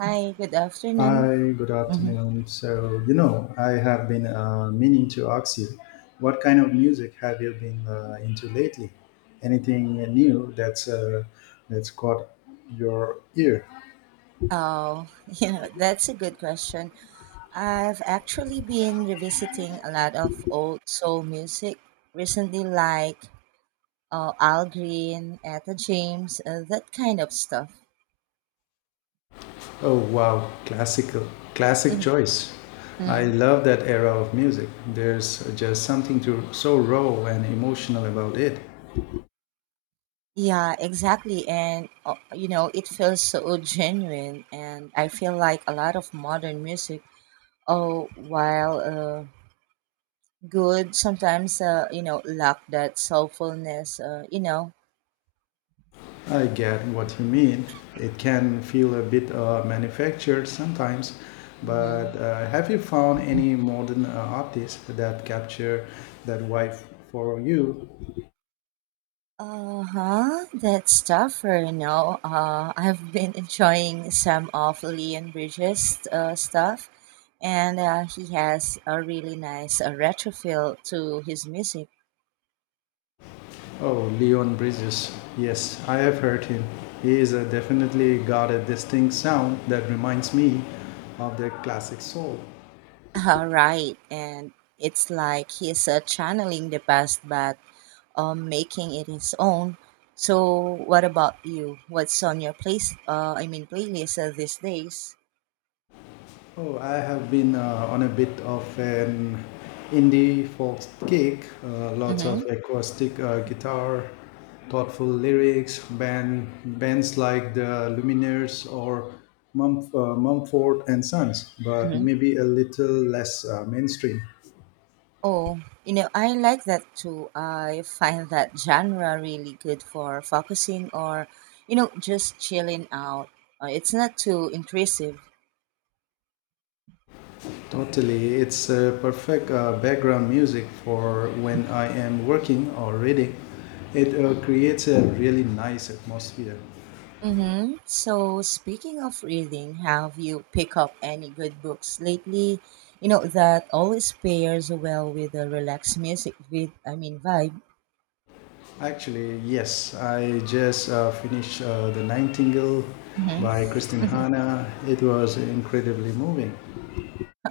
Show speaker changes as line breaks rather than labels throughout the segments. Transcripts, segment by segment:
Hi, good afternoon.
Hi, good
hmm
afternoon. So, you know, I have been meaning to ask you, what kind of music have you been into lately? Anything new that's caught your ear?
Oh, you know, that's a good question. I've actually been revisiting a lot of old soul music recently, like Al Green, Etta James, that kind of stuff.
Oh, wow, classical, classic
Mhm.
choice. I
hmm
love that era of music. There's just something to, so raw and emotional about it.
Yeah, exactly. And you know, it feels so genuine. And I feel like a lot of modern music, oh, while good, sometimes, you know, lack that soulfulness,
I get what you mean. It can feel a bit manufactured sometimes, but
hmm
have you found any modern artists that capture that vibe for you?
Uh huh. That's tougher, you know. I've been enjoying some of Leon Bridges' stuff, and he has a really nice retro feel to his music.
Oh, Leon Bridges. Yes, I have heard him. He is definitely got a distinct sound that reminds me of the classic soul.
Right, and it's like he's channeling the past but making it his own. So, what about you? What's on your playlist these days?
Oh, I have been on a bit of an indie folk kick. Lots of
Mm-hmm.
acoustic guitar, thoughtful lyrics, bands like the Lumineers or Mumford and Sons, but
Mm-hmm.
maybe a little less mainstream.
Oh, you know, I like that too. I find that genre really good for focusing or, you know, just chilling out. It's not too intrusive.
Totally, it's a perfect background music for when I am working or reading. It creates a really nice atmosphere.
Mm-hmm. So, speaking of reading, have you picked up any good books lately? You know, that always pairs well with the relaxed music with, I mean, vibe.
Actually, yes. I just finished The Nightingale
Mhm.
by Kristin Hannah. It was incredibly moving.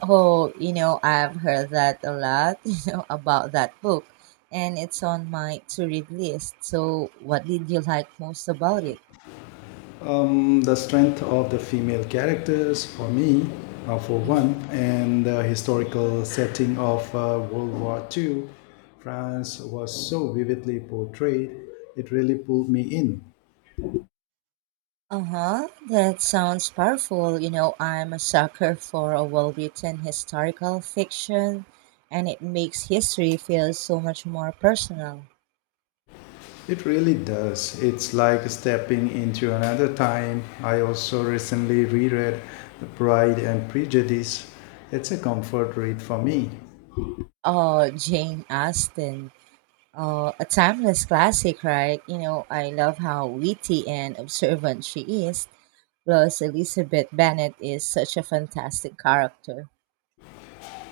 Oh, you know, I've heard that a lot, you know, about that book, and it's on my to read list. So, what did you like most about it?
The strength of the female characters, for me, for
hmm
one, and the historical setting of World War Two, France was so vividly portrayed, it really pulled me in.
Uh huh, that sounds powerful. You know, I'm a sucker for a well written historical fiction, and it makes history feel so much more personal.
It really does. It's like stepping into another time. I also recently reread Pride and Prejudice. It's a comfort read for me.
Oh, Jane Austen. Oh, a timeless classic, right? You know, I love how witty and observant she is. Plus, Elizabeth Bennet is such a fantastic character.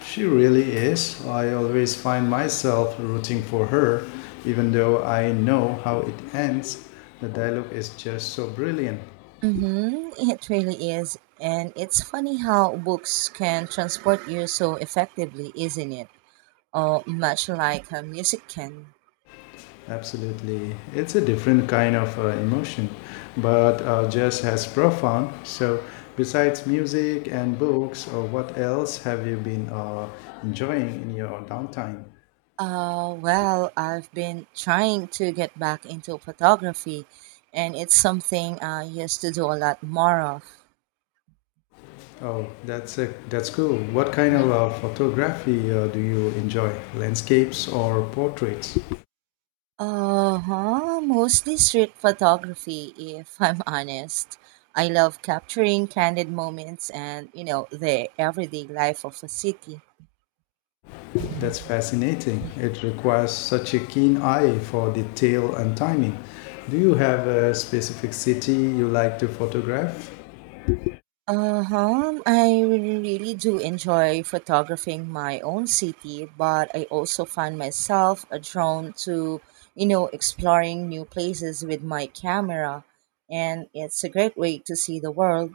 She really is. I always find myself rooting for her, even though I know how it ends. The dialogue is just so brilliant.
Mm-hmm, it really is. And it's funny how books can transport you so effectively, isn't it? Or much like music can.
Absolutely, it's a different kind of emotion, but just as profound. So, besides music and books, or what else have you been enjoying in your downtime?
Well, I've been trying to get back into photography, and it's something I used to do a lot more of.
Oh, that's cool. What kind
Mm-hmm.
of photography do you enjoy? Landscapes or portraits?
Uh-huh, mostly street photography, if I'm honest. I love capturing candid moments and, you know, the everyday life of a city.
That's fascinating. It requires such a keen eye for detail and timing. Do you have a specific city you like to photograph?
Uh-huh, I really do enjoy photographing my own city, but I also find myself drawn to, you know, exploring new places with my camera, and it's a great way to see the world.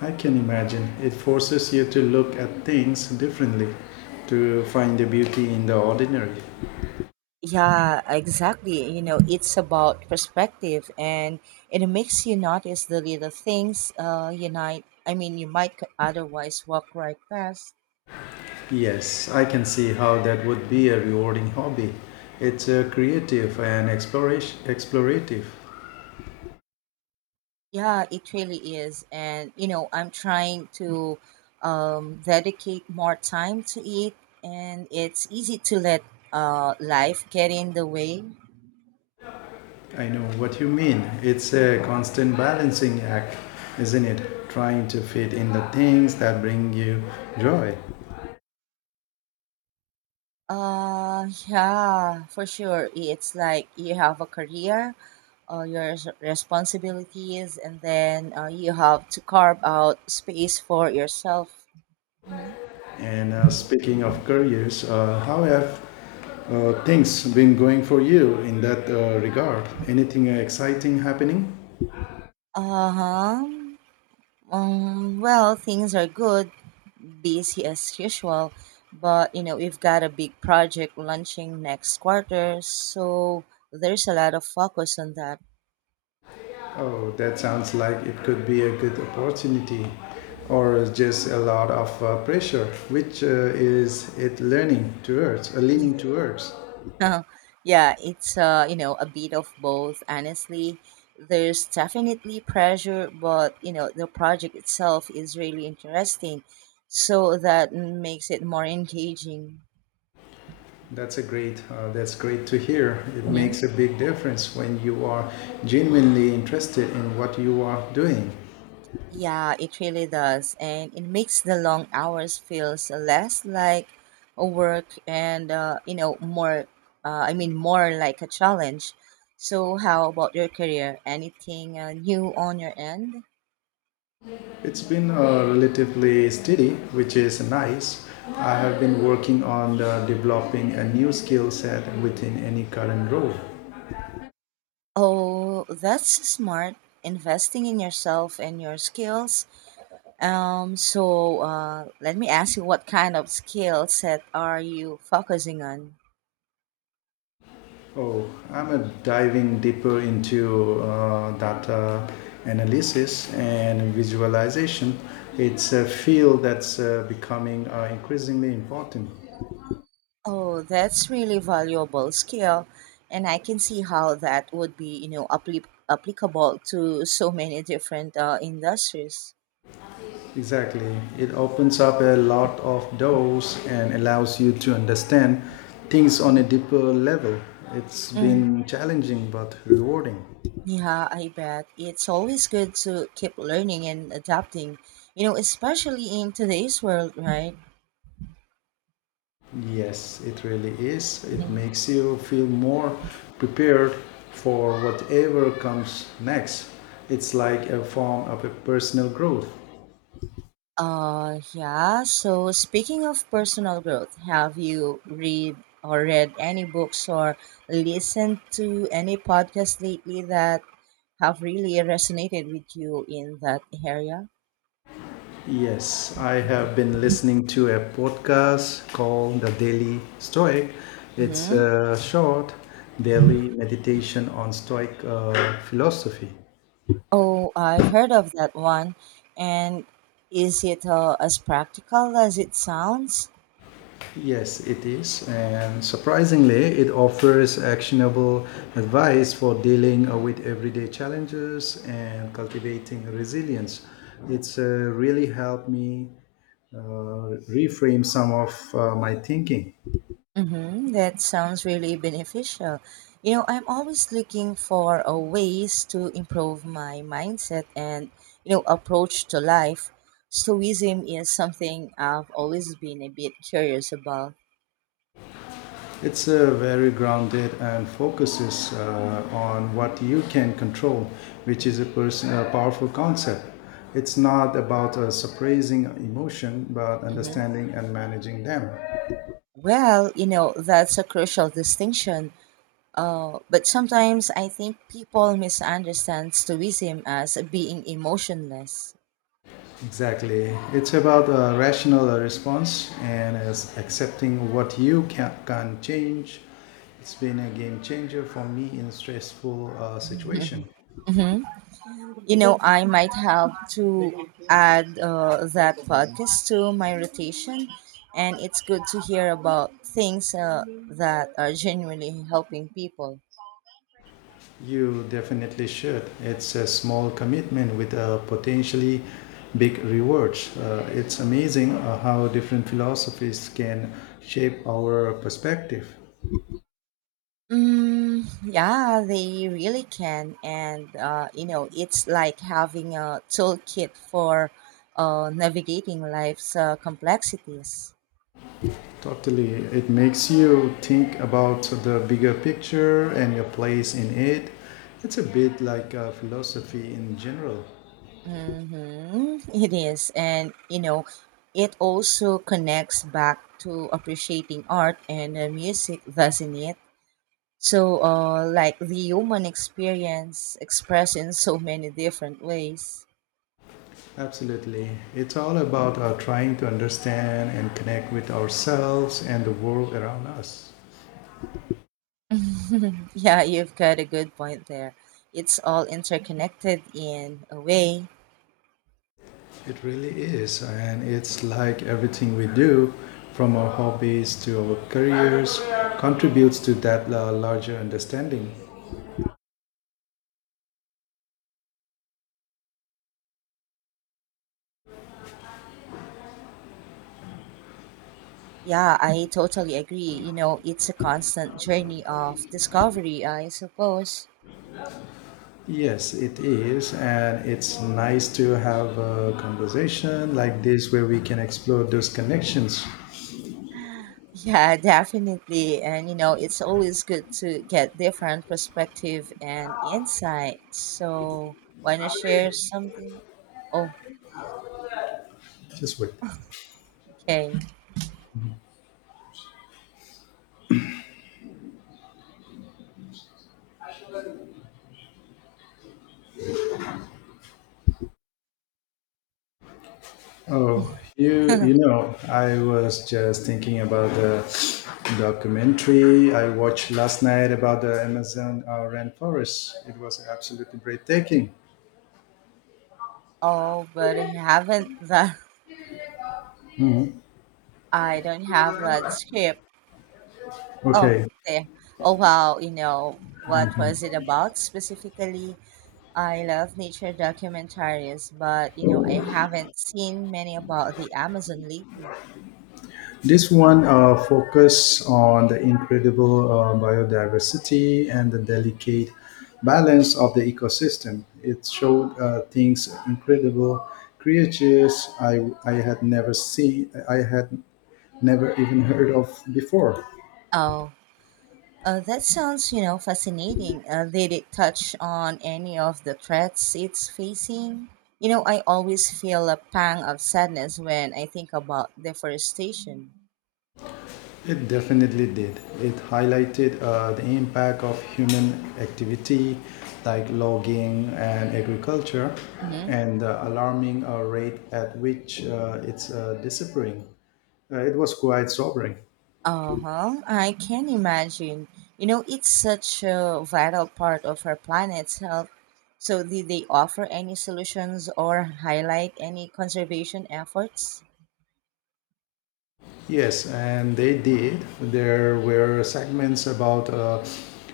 I can imagine. It forces you to look at things differently, to find the beauty in the ordinary.
Yeah, exactly. You know, it's about perspective and it makes you notice the little things unite I mean you might c- otherwise walk right past.
Yes, I can see how that would be a rewarding hobby. It's creative and explorative.
Yeah, it really is. And you know, I'm trying to dedicate more time to it and it's easy to let life get in the way.
I know what you mean. It's a constant balancing act, isn't it? Trying to fit in the things that bring you joy.
Yeah, for sure. It's like you have a career, responsibilities, and then you have to carve out space for yourself. hmm
And speaking of careers, how have things been going for you in that regard? Anything exciting happening?
Uh huh. Well, things are good, busy as usual, but you know, we've got a big project launching next quarter, so there's a lot of focus on that.
Oh, that sounds like it could be a good opportunity, or just a lot of pressure. Which is it learning towards? Leaning towards.
Yeah, it's you know, a bit of both. Honestly, there's definitely pressure, but you know, the project itself is really interesting, so that makes it more engaging.
That's a great. That's great to hear. It
hmm
makes a big difference when you are genuinely interested in what you are doing.
Yeah, it really does, and it makes the long hours feels less like a work and more like a challenge. So, how about your career? Anything new on your end?
It's been relatively steady, which is nice. I have been working on the developing a new skill set within any current role.
Oh, that's smart. Investing in yourself and your skills. So let me ask you, what kind of skill set are you focusing on?
Oh, I'm diving deeper into data analysis and visualization. It's a field that's becoming increasingly important.
Oh, that's really valuable skill, and I can see how that would be, you know, applicable to so many different industries.
Exactly. It opens up a lot of doors and allows you to understand things on a deeper level. It's
Mm.
been challenging but rewarding.
Yeah, I bet it's always good to keep learning and adapting. You know, especially in today's world, right?
Yes, it really is. It makes you feel more prepared for whatever comes next. It's like a form of a personal growth.
Yeah. So speaking of personal growth, have you read any books or listened to any podcasts lately that have really resonated with you in that area?
Yes, I have been listening to a podcast called The Daily Stoic. It's
Mm-hmm.
a short daily meditation on Stoic philosophy.
Oh, I've heard of that one. And is it as practical as it sounds?
Yes, it is. And surprisingly, it offers actionable advice for dealing with everyday challenges and cultivating resilience. It's really helped me reframe some of my thinking.
Mm-hmm. That sounds really beneficial. You know, I'm always looking for ways to improve my mindset and, you know, approach to life. Stoicism is something I've always been a bit curious about.
It's very grounded and focuses on what you can control, which is a powerful concept. It's not about suppressing emotion, but
Mm-hmm.
understanding and managing them.
Well, you know, that's a crucial distinction. But sometimes I think people misunderstand Stoicism as being emotionless.
Exactly. It's about a rational response and is accepting what can change. It's been a game changer for me in stressful situation.
Mm-hmm. You know, I might have to add that podcast to my rotation, and it's good to hear about things that are genuinely helping people.
You definitely should. It's a small commitment with a potentially big rewards. It's amazing how different philosophies can shape our perspective.
Mm, yeah, they really can, and you know, it's like having a toolkit for navigating life's complexities.
Totally. It makes you think about the bigger picture and your place in it. It's a bit like philosophy in general.
Mm-hmm. It is. And, you know, it also connects back to appreciating art and music, doesn't it? So, like the human experience expressed in so many different ways.
Absolutely. It's all about trying to understand and connect with ourselves and the world around us.
Yeah, you've got a good point there. It's all interconnected in a way.
It really is, and it's like everything we do, from our hobbies to our careers, contributes to that larger understanding.
Yeah, I totally agree. You know, it's a constant journey of discovery, I suppose.
Yes, it is, and it's nice to have a conversation like this where we can explore those connections.
Yeah, definitely. And you know, it's always good to get different perspective and insight. So, wanna share something?
Just wait.
Okay.
Oh, you know, I was just thinking about the documentary I watched last night about the Amazon rainforest. It was absolutely breathtaking.
Oh, but I haven't that.
Mm,
I don't have that script. Oh,
okay,
there. Oh wow. You know, what was it about specifically? I love nature documentaries, but you know, I haven't seen many about the Amazon lately.
this one focus on the incredible biodiversity and the delicate balance of the ecosystem. It showed things incredible creatures I had never seen, I had never even heard of before.
Oh. That sounds, you know, fascinating. Did it touch on any of the threats it's facing? You know, I always feel a pang of sadness when I think about deforestation.
It definitely did. It highlighted the impact of human activity like logging and agriculture
Mm-hmm.
and the alarming rate at which it's disappearing. It was quite sobering.
Uh huh. I can imagine. You know, it's such a vital part of our planet's health. So, did they offer any solutions or highlight any conservation efforts?
Yes, and they did. There were segments about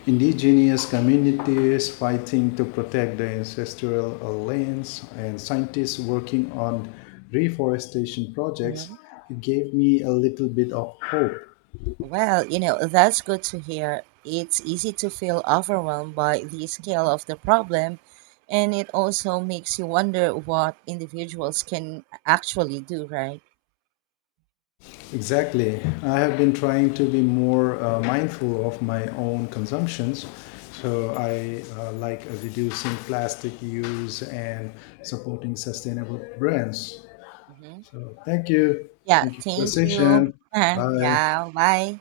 indigenous communities fighting to protect their ancestral lands and scientists working on reforestation projects.
Mhm.
It gave me a little bit of hope.
Well, you know, that's good to hear. It's easy to feel overwhelmed by the scale of the problem, and it also makes you wonder what individuals can actually do, right?
Exactly. I have been trying to be more mindful of my own consumptions. So I like reducing plastic use and supporting sustainable brands.
hmm
So thank you.
Yeah,
Thank you for the
thank you.
session. Bye.
Yeah, bye.